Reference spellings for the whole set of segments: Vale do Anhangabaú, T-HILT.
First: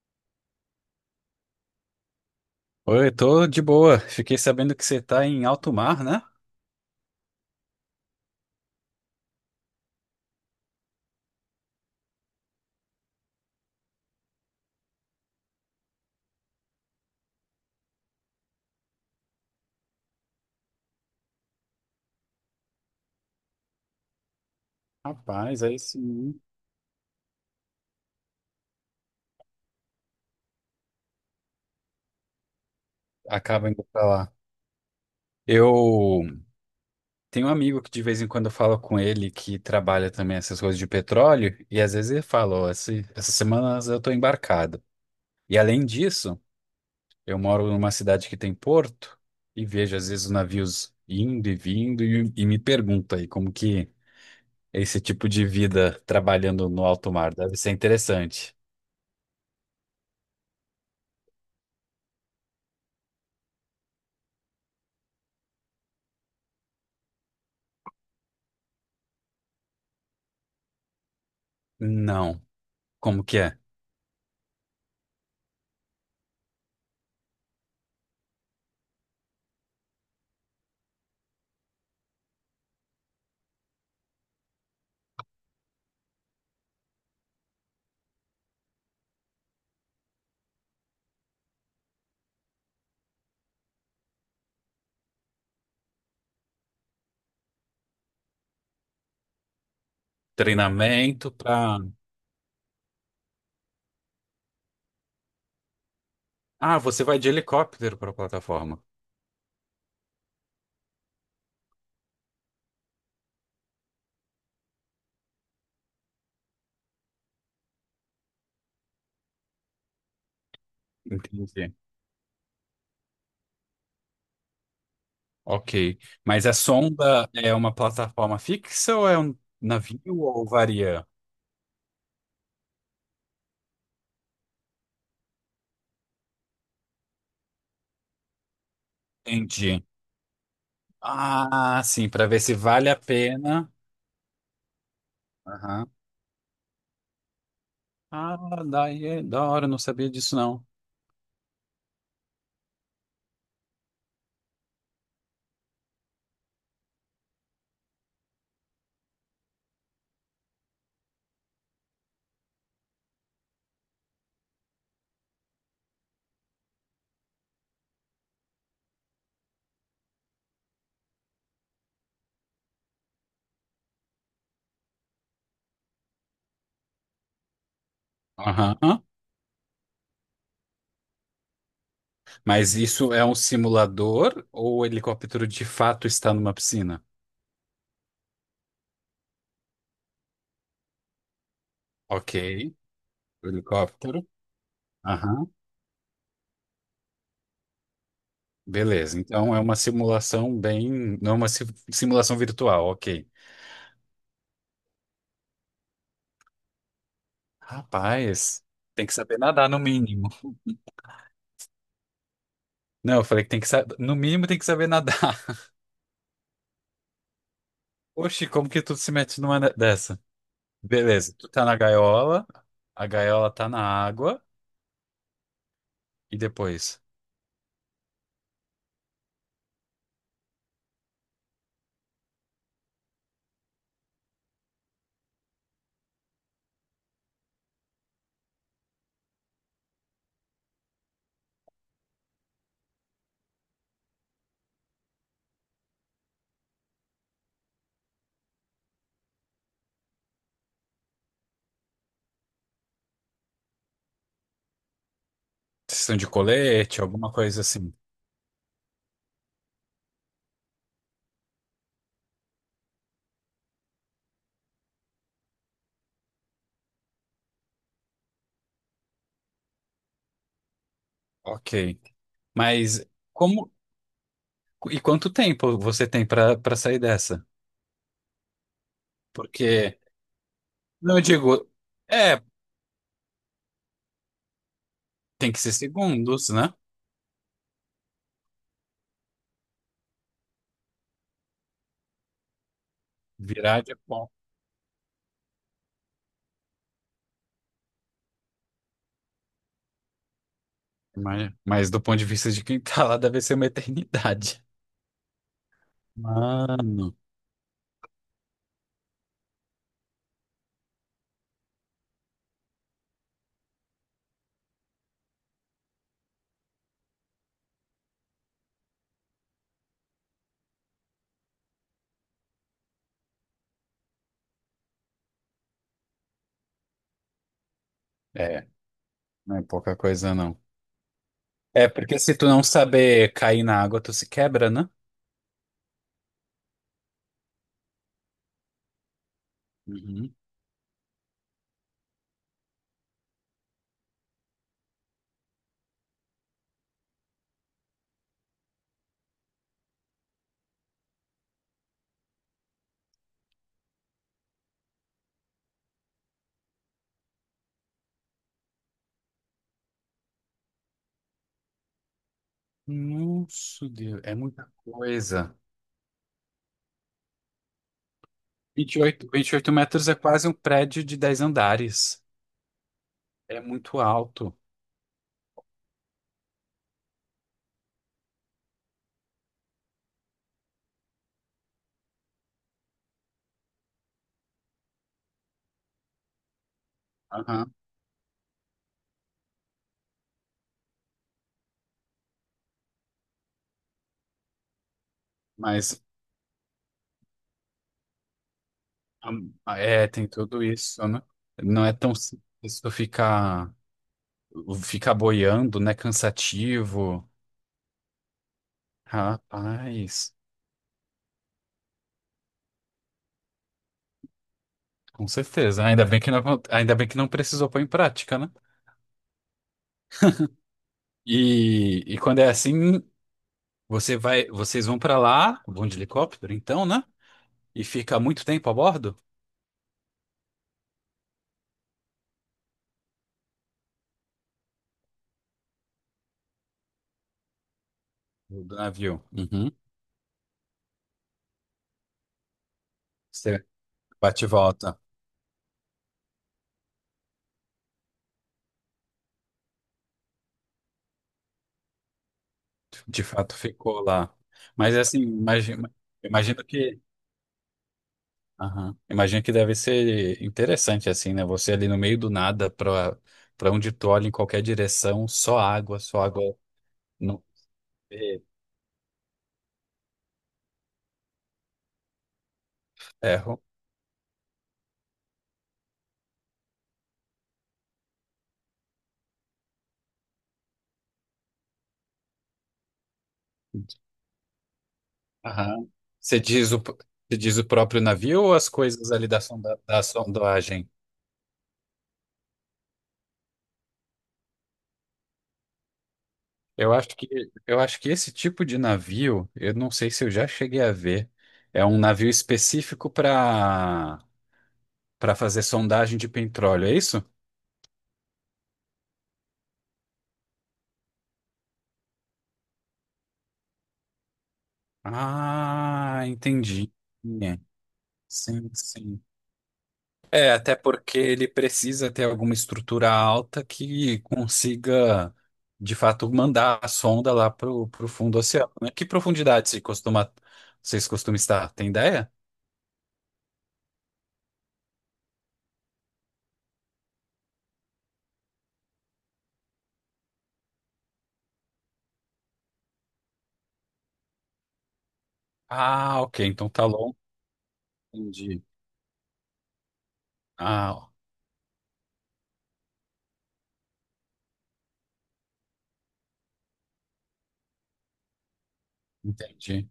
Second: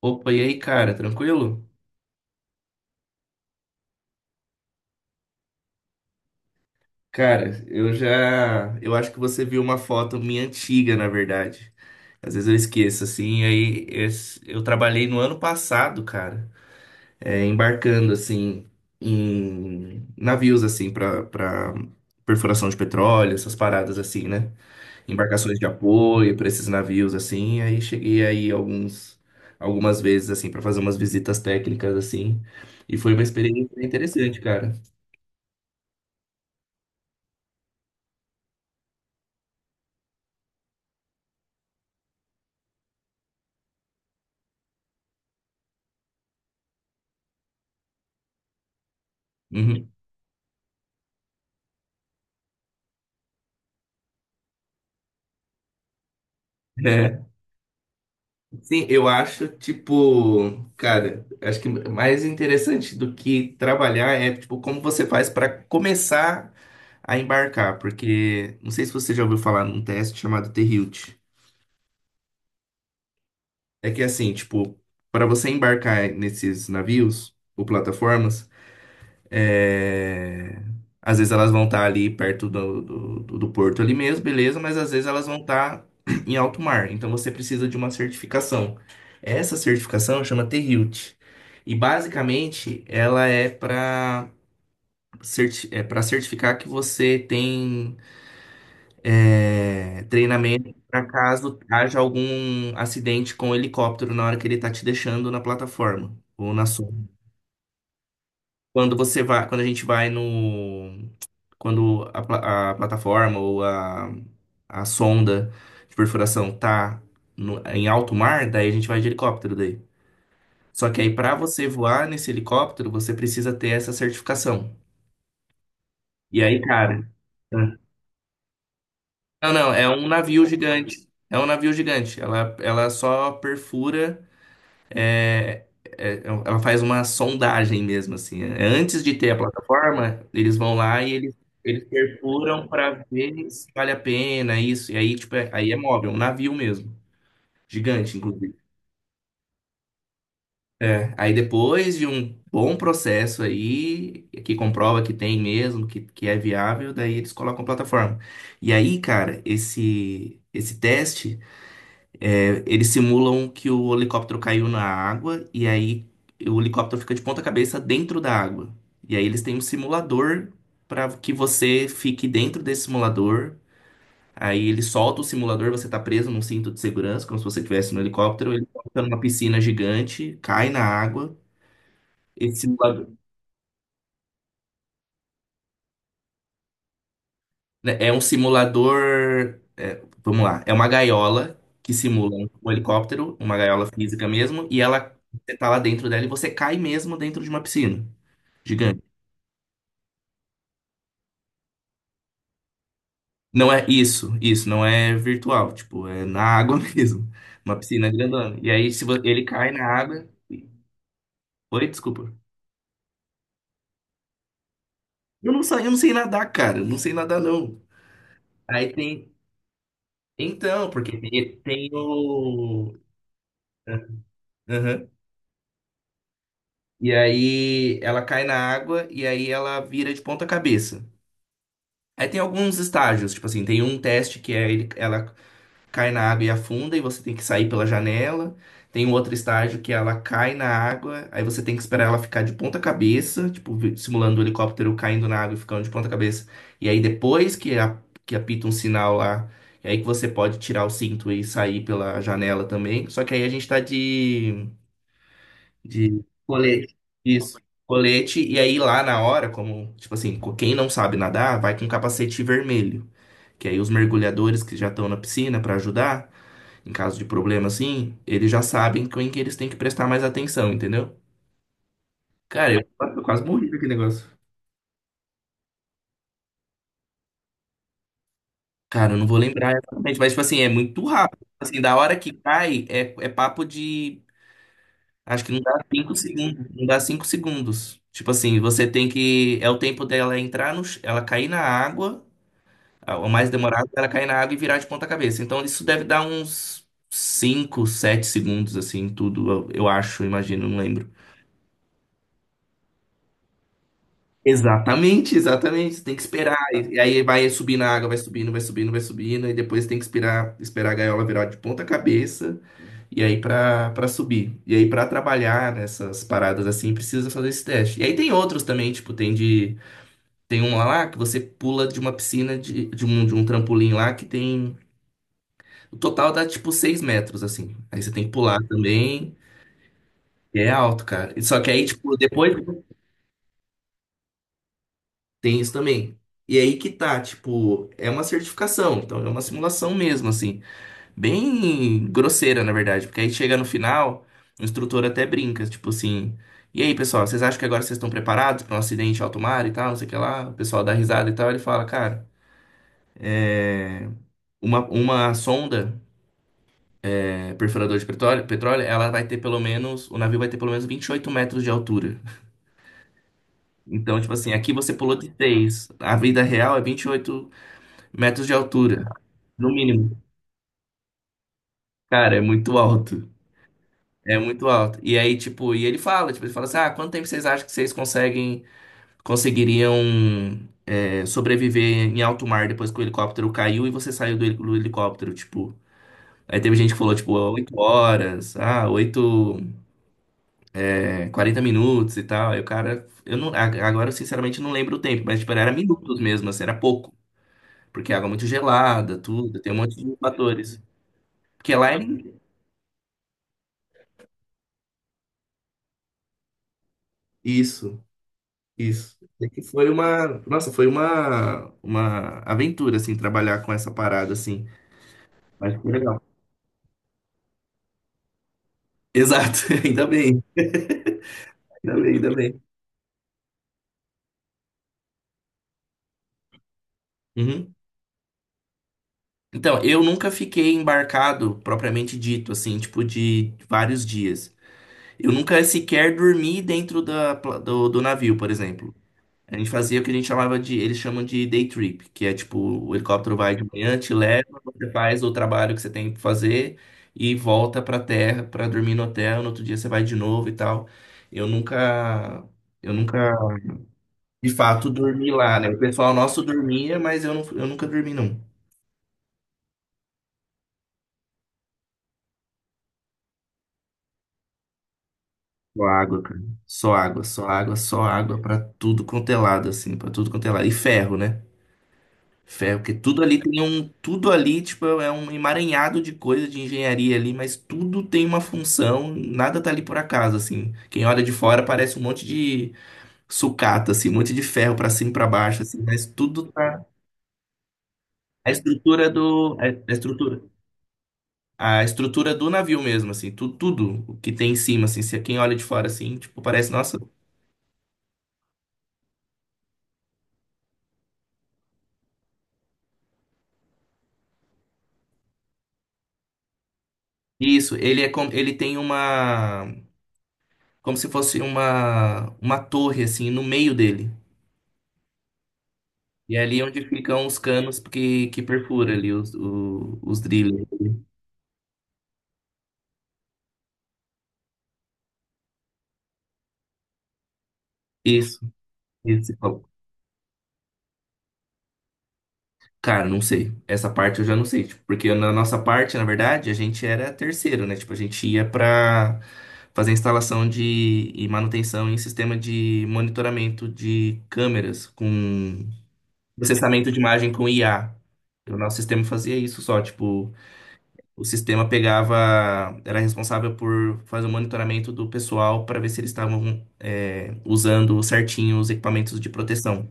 Opa, e aí, cara, tranquilo? Oi, tô de boa. Fiquei sabendo que você tá em alto mar, né? Cara, eu já. Eu acho que você viu uma foto minha antiga, na verdade. Às vezes eu esqueço, assim. Eu trabalhei no ano passado, cara, embarcando, assim, em navios, assim, pra perfuração de petróleo, essas paradas, assim, né? Embarcações Rapaz, de aí apoio sim. pra esses navios, assim. Aí cheguei aí alguns, Algumas vezes, assim, pra fazer umas visitas técnicas, assim. E foi uma Acaba experiência indo pra lá. interessante, cara. Eu tenho um amigo que de vez em quando eu falo com ele que trabalha também essas coisas de petróleo, e às vezes ele fala, ó, essas semanas eu tô embarcado. E além disso, eu moro numa cidade que tem porto e Uhum. vejo às vezes os navios indo e vindo e me pergunta aí como que é esse tipo de vida trabalhando no alto mar deve ser interessante. Sim, eu acho, tipo, cara, acho que mais interessante do que trabalhar é, tipo, como você faz para começar a embarcar, porque não sei se você já ouviu falar num teste chamado T-HILT. Não, como que é? É que assim, tipo, para você embarcar nesses navios ou plataformas. É. Às vezes elas vão estar ali perto do porto ali mesmo, beleza, mas às vezes elas vão estar em alto mar. Então você precisa de uma certificação. Essa certificação chama T-Hilt. E basicamente ela é para certificar que você tem treinamento para Treinamento caso para. haja algum acidente com o helicóptero na hora que ele tá te deixando na plataforma ou na Ah, você sonda. vai de helicóptero para a plataforma. Quando você vai, quando a gente vai no A plataforma ou a sonda de perfuração tá em alto mar, daí a gente vai de helicóptero daí. Só que aí para você Entendi. voar nesse helicóptero, você precisa ter essa certificação. Ok. E Mas a aí, cara, sonda é uma plataforma fixa ou é um não, não, é navio um navio ou varia? gigante. É um navio gigante. Ela só perfura. É, Ela faz uma sondagem mesmo, assim. Antes de ter a Entendi. plataforma, eles vão lá e eles, Ah, eles sim, para ver se perfuram vale a para ver se pena. vale a pena isso. E aí, tipo, aí é Aham. móvel, um navio mesmo. Gigante, Ah, inclusive. daí é da hora, eu não sabia disso não. É, aí depois de um bom processo aí, que comprova que tem mesmo, que é viável, daí eles colocam plataforma. E aí, cara, esse teste. Eles simulam que o helicóptero caiu na água e aí o helicóptero fica de ponta cabeça dentro da água. E aí eles têm um simulador para que você fique dentro desse simulador. Aí ele solta o simulador, você tá preso num cinto de segurança, como se você estivesse no helicóptero. Ele Aham. solta numa piscina gigante, cai na água. Esse Mas simulador, isso é um simulador ou o helicóptero de fato está numa piscina? né, é um simulador. Vamos lá, é uma gaiola que Ok. simula um helicóptero, O uma gaiola helicóptero. física mesmo, e ela Aham. você tá lá dentro dela e você cai mesmo dentro de uma piscina. Gigante. Beleza, então é uma simulação bem. Não é uma simulação virtual, ok. Não é isso, isso não é virtual, tipo, é na água mesmo. Uma piscina grandona. Rapaz, E aí, se tem que vo- saber ele nadar cai no na água. mínimo. Oi, desculpa. Não, eu falei que tem que saber. No mínimo tem que saber nadar. Eu não sei nadar, cara. Eu não sei nadar, não. Oxi, como que Aí tu se tem. mete numa dessa? Então, porque Beleza, tu tem, tá na tem gaiola, o. a gaiola tá na ah, água, Aham. e depois? E aí ela cai na água e aí ela vira de ponta cabeça. Aí tem alguns estágios, tipo assim, tem um teste que é ela cai na água e afunda, e você tem que sair pela janela. Tem um outro estágio que ela cai na água, aí você tem que esperar ela ficar de ponta cabeça, tipo, simulando o helicóptero caindo na água e ficando de ponta cabeça. E aí depois que, que apita um sinal lá, é aí que você pode tirar o cinto e sair pela janela também. Só que aí a gente tá de, Vocês estão de de colete. colete, alguma Isso. coisa assim. Colete, e aí lá na hora, como, tipo assim, quem não sabe nadar, vai com capacete vermelho. Que aí os mergulhadores que já estão na piscina para ajudar, em caso de problema assim, eles já sabem com que eles têm que prestar mais atenção, entendeu? Ok. Cara, eu, Mas eu quase morri como. com aquele negócio. E quanto tempo você tem pra sair dessa? Cara, eu não vou lembrar Porque. exatamente, mas tipo assim, é muito Não, eu rápido. digo. Assim, da hora que É, cai, é papo de. Acho que tem não que dá ser cinco segundos, segundos. né? Não dá 5 segundos. Tipo assim, você tem que. É o tempo dela entrar no. Ela cair na água. Ah, o mais Virar demorado de é ela cair na água e virar de ponta cabeça. Então isso deve dar uns 5 7 segundos, assim, tudo, eu acho, imagino, não lembro. mas do ponto de vista de quem tá lá, deve ser uma eternidade. Exatamente, exatamente. Você tem que esperar. E Mano. aí vai subir na água, vai subindo, vai subindo, vai subindo. E depois tem que esperar, esperar a gaiola virar de ponta cabeça. E aí pra subir. E aí pra trabalhar nessas paradas assim, precisa fazer esse teste. E aí tem outros também, tipo, tem de. Tem um lá que você pula de uma piscina de um trampolim lá que tem. O total dá tipo 6 metros, assim. Aí você tem que pular É, também. não é pouca coisa, não. E é alto, cara. Só que aí, É, tipo, porque se tu depois não saber cair na água, tu se quebra, né? tem isso também. E aí que tá, tipo, é uma certificação. Então é uma simulação mesmo, Uhum. assim. Bem grosseira, na verdade. Porque aí chega no final, o instrutor até brinca, tipo assim. E aí, pessoal, vocês acham que agora vocês estão preparados para um acidente alto mar e tal, não sei o que lá? O pessoal dá risada e tal. Ele fala, cara, uma sonda, perfurador de petróleo, petróleo, ela vai ter pelo menos, o navio vai ter pelo menos 28 metros de altura. Nossa, Então, Deus, tipo é assim, muita aqui você pulou de coisa. 6. A vida real é 28 metros de Vinte vinte e altura, oito, vinte e no oito metros é mínimo. quase um prédio de 10 andares. Cara, é muito alto. É muito É alto. muito alto. E aí, tipo, e ele fala, tipo, ele fala assim: "Ah, quanto tempo vocês acham que vocês conseguem conseguiriam sobreviver em alto mar depois que o helicóptero caiu e você saiu do helicóptero, tipo?" Aí teve gente que falou, tipo, Aham. 8 horas, 40 minutos e tal. Aí o cara, eu não, a- agora eu sinceramente não lembro o tempo, mas, tipo, era Mas minutos mesmo, assim, era pouco. Porque é água muito gelada, tudo, tem um monte é, de tem tudo fatores. isso, né? Porque Não é lá tão em... simples tu ficar, ficar boiando, né? Cansativo. Isso, isso. É que foi uma, Rapaz. nossa, foi uma aventura, assim, trabalhar com essa parada, assim. Com Mas certeza. foi Ainda bem legal. que não, ainda bem que não precisou pôr em prática, né? Exato, ainda bem, ainda E, bem, e ainda quando é bem. assim, você vai, vocês vão pra lá, vão de helicóptero, então, né? Uhum. E fica muito tempo a bordo Então, eu nunca fiquei embarcado, propriamente dito, assim, tipo, de vários dias. Eu nunca sequer dormi dentro do navio, por do exemplo. navio. A gente Uhum. fazia o que a gente chamava de, eles chamam de day trip, que é tipo, o helicóptero vai de Você manhã, te bate e leva, você volta. faz o trabalho que você tem que fazer e volta pra terra pra dormir no hotel, no outro dia você vai de novo e tal. Eu nunca, eu De nunca, fato, ficou lá. de fato, Mas assim, dormi lá, né? O imagina, pessoal nosso imagino dormia, que, mas eu, não, eu nunca dormi, não. aham. Imagino que deve ser interessante assim, né? Você ali no meio do nada, pra para onde tu olha em qualquer direção, só Só água, só água, cara. água. Só água, Não, só água, só água vê pra tudo quanto é lado, assim, pra tudo quanto é lado. E ferro, né? Ferro, porque tudo ali terra. tem um, tudo ali, tipo, é um emaranhado de coisa de engenharia ali, mas tudo tem uma função, nada tá ali por acaso, assim. Quem olha de fora parece um monte de sucata, assim, um monte de ferro pra cima e pra baixo, assim, Aham. mas tudo tá. Você diz o próprio navio A ou as estrutura coisas ali do. da, A sonda, a da estrutura. sondagem? A estrutura do navio mesmo, assim, tudo, tudo o que tem em cima, assim, se quem olha de fora, assim, tipo, parece, Eu nossa. acho que, eu acho que esse tipo de navio, eu não sei se eu já cheguei a ver, é um navio específico para fazer sondagem de petróleo, é isso? Isso, ele é como, ele tem uma, como se fosse uma torre, assim, no meio dele. Ah, E é ali onde entendi. ficam os canos que Sim, perfura ali sim. Os É, drillers. até porque ele precisa ter alguma estrutura alta que consiga, de fato, mandar a sonda lá pro fundo do Isso, oceano, né? Que isso. profundidade se costuma, vocês costumam estar? Tem ideia? Cara, não sei. Essa parte eu já não sei. Tipo, porque na nossa parte, na verdade, a gente era terceiro, né? Tipo, a gente ia pra fazer instalação de, e manutenção em sistema de monitoramento de câmeras com Ah, ok. Então tá processamento de longe. imagem com IA. O Entendi. nosso sistema fazia isso só, tipo. Ah, ó, O sistema pegava, era responsável por fazer o monitoramento do pessoal para ver se eles estavam usando certinho os equipamentos de proteção. entendi.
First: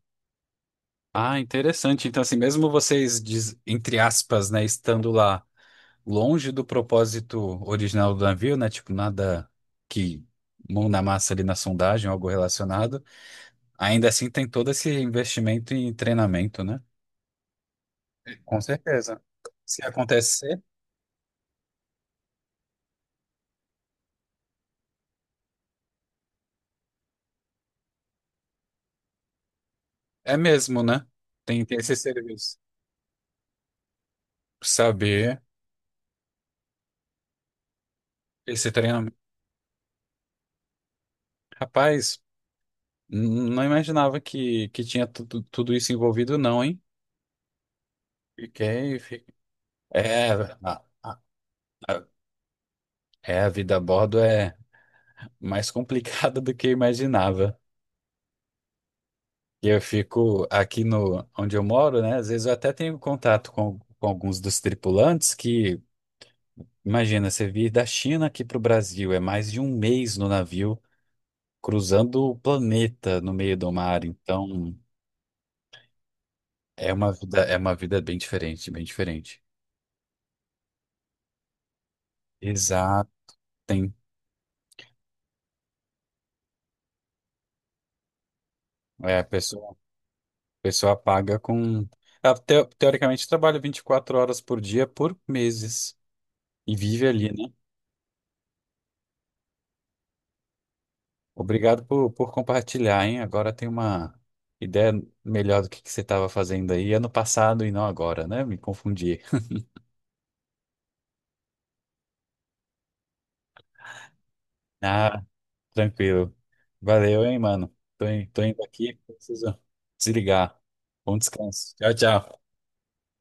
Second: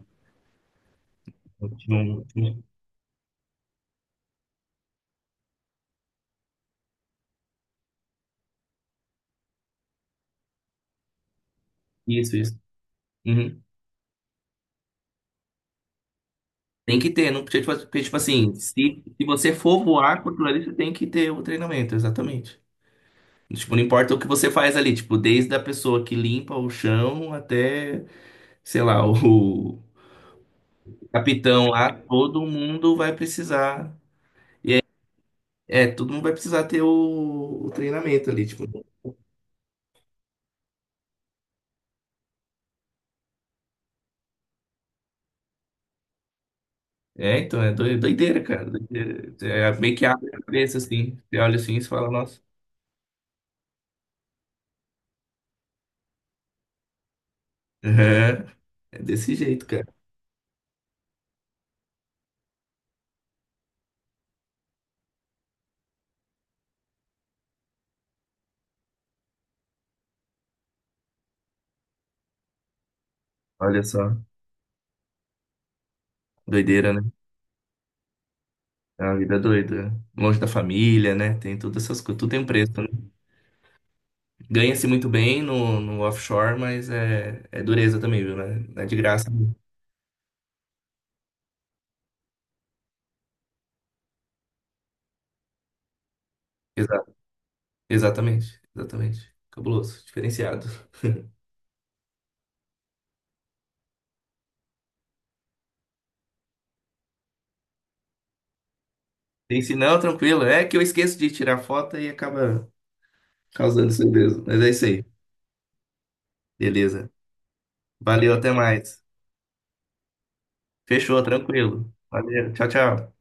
Ah, Então, Tinha interessante. Então, um- assim, tinha um- mesmo vocês, diz- entre aspas, né, estando lá longe do propósito original do navio, né? Tipo, nada que mão na massa ali na sondagem, algo Isso, isso. relacionado. Uhum. Ainda assim, tem todo esse investimento em treinamento, né? Tem que ter, não podia, tipo porque, tipo assim, Com se, certeza. se você for Se voar com aquilo acontecer, ali, você tem que ter o treinamento, exatamente. Tipo, não importa o que você faz ali, tipo, desde a pessoa que limpa o chão até, sei lá, o é mesmo, né? Tem, capitão tem lá, esse todo serviço. mundo vai precisar. Saber É, todo mundo vai precisar ter o treinamento ali, tipo. esse treinamento. Rapaz, n- não imaginava que tinha tudo, tudo isso envolvido, não, hein? É, então, é doideira, cara. Fiquei. Fi- Doideira. É meio que abre É, a a, cabeça, assim. a- Você olha assim e você a- fala, nossa. é, a vida a bordo é mais complicada do que eu imaginava. É, é desse jeito, E eu cara. fico aqui no, onde eu moro, né? Às vezes eu até tenho contato com alguns dos tripulantes que. Imagina, você vir da China aqui para o Brasil, é mais de um mês no navio, cruzando o planeta no meio do Olha mar. só. Então, Doideira, né? É uma vida bem diferente, bem É uma vida diferente. doida. Longe da família, né? Tem todas essas coisas. Tudo tem um preço, né? Exato. Tem. Ganha-se muito bem no offshore, mas é dureza também, viu, né? Não é de É, graça. A pessoa paga com. Ela teoricamente, trabalha 24 horas por dia por meses e vive Exato. ali, né? Exatamente. Exatamente. Cabuloso. Diferenciado. Obrigado por compartilhar, hein? Agora tem uma ideia melhor do que você estava fazendo aí ano passado e não agora, né? Me confundi. Tem se não, tranquilo. É que eu esqueço de tirar foto e acaba causando isso mesmo. Mas é isso aí. Ah. Tranquilo. Beleza. Valeu, hein, mano. Tô, Valeu, tô até indo aqui, mais. preciso desligar. Bom Fechou, descanso. tranquilo. Tchau, tchau. Valeu, tchau, tchau.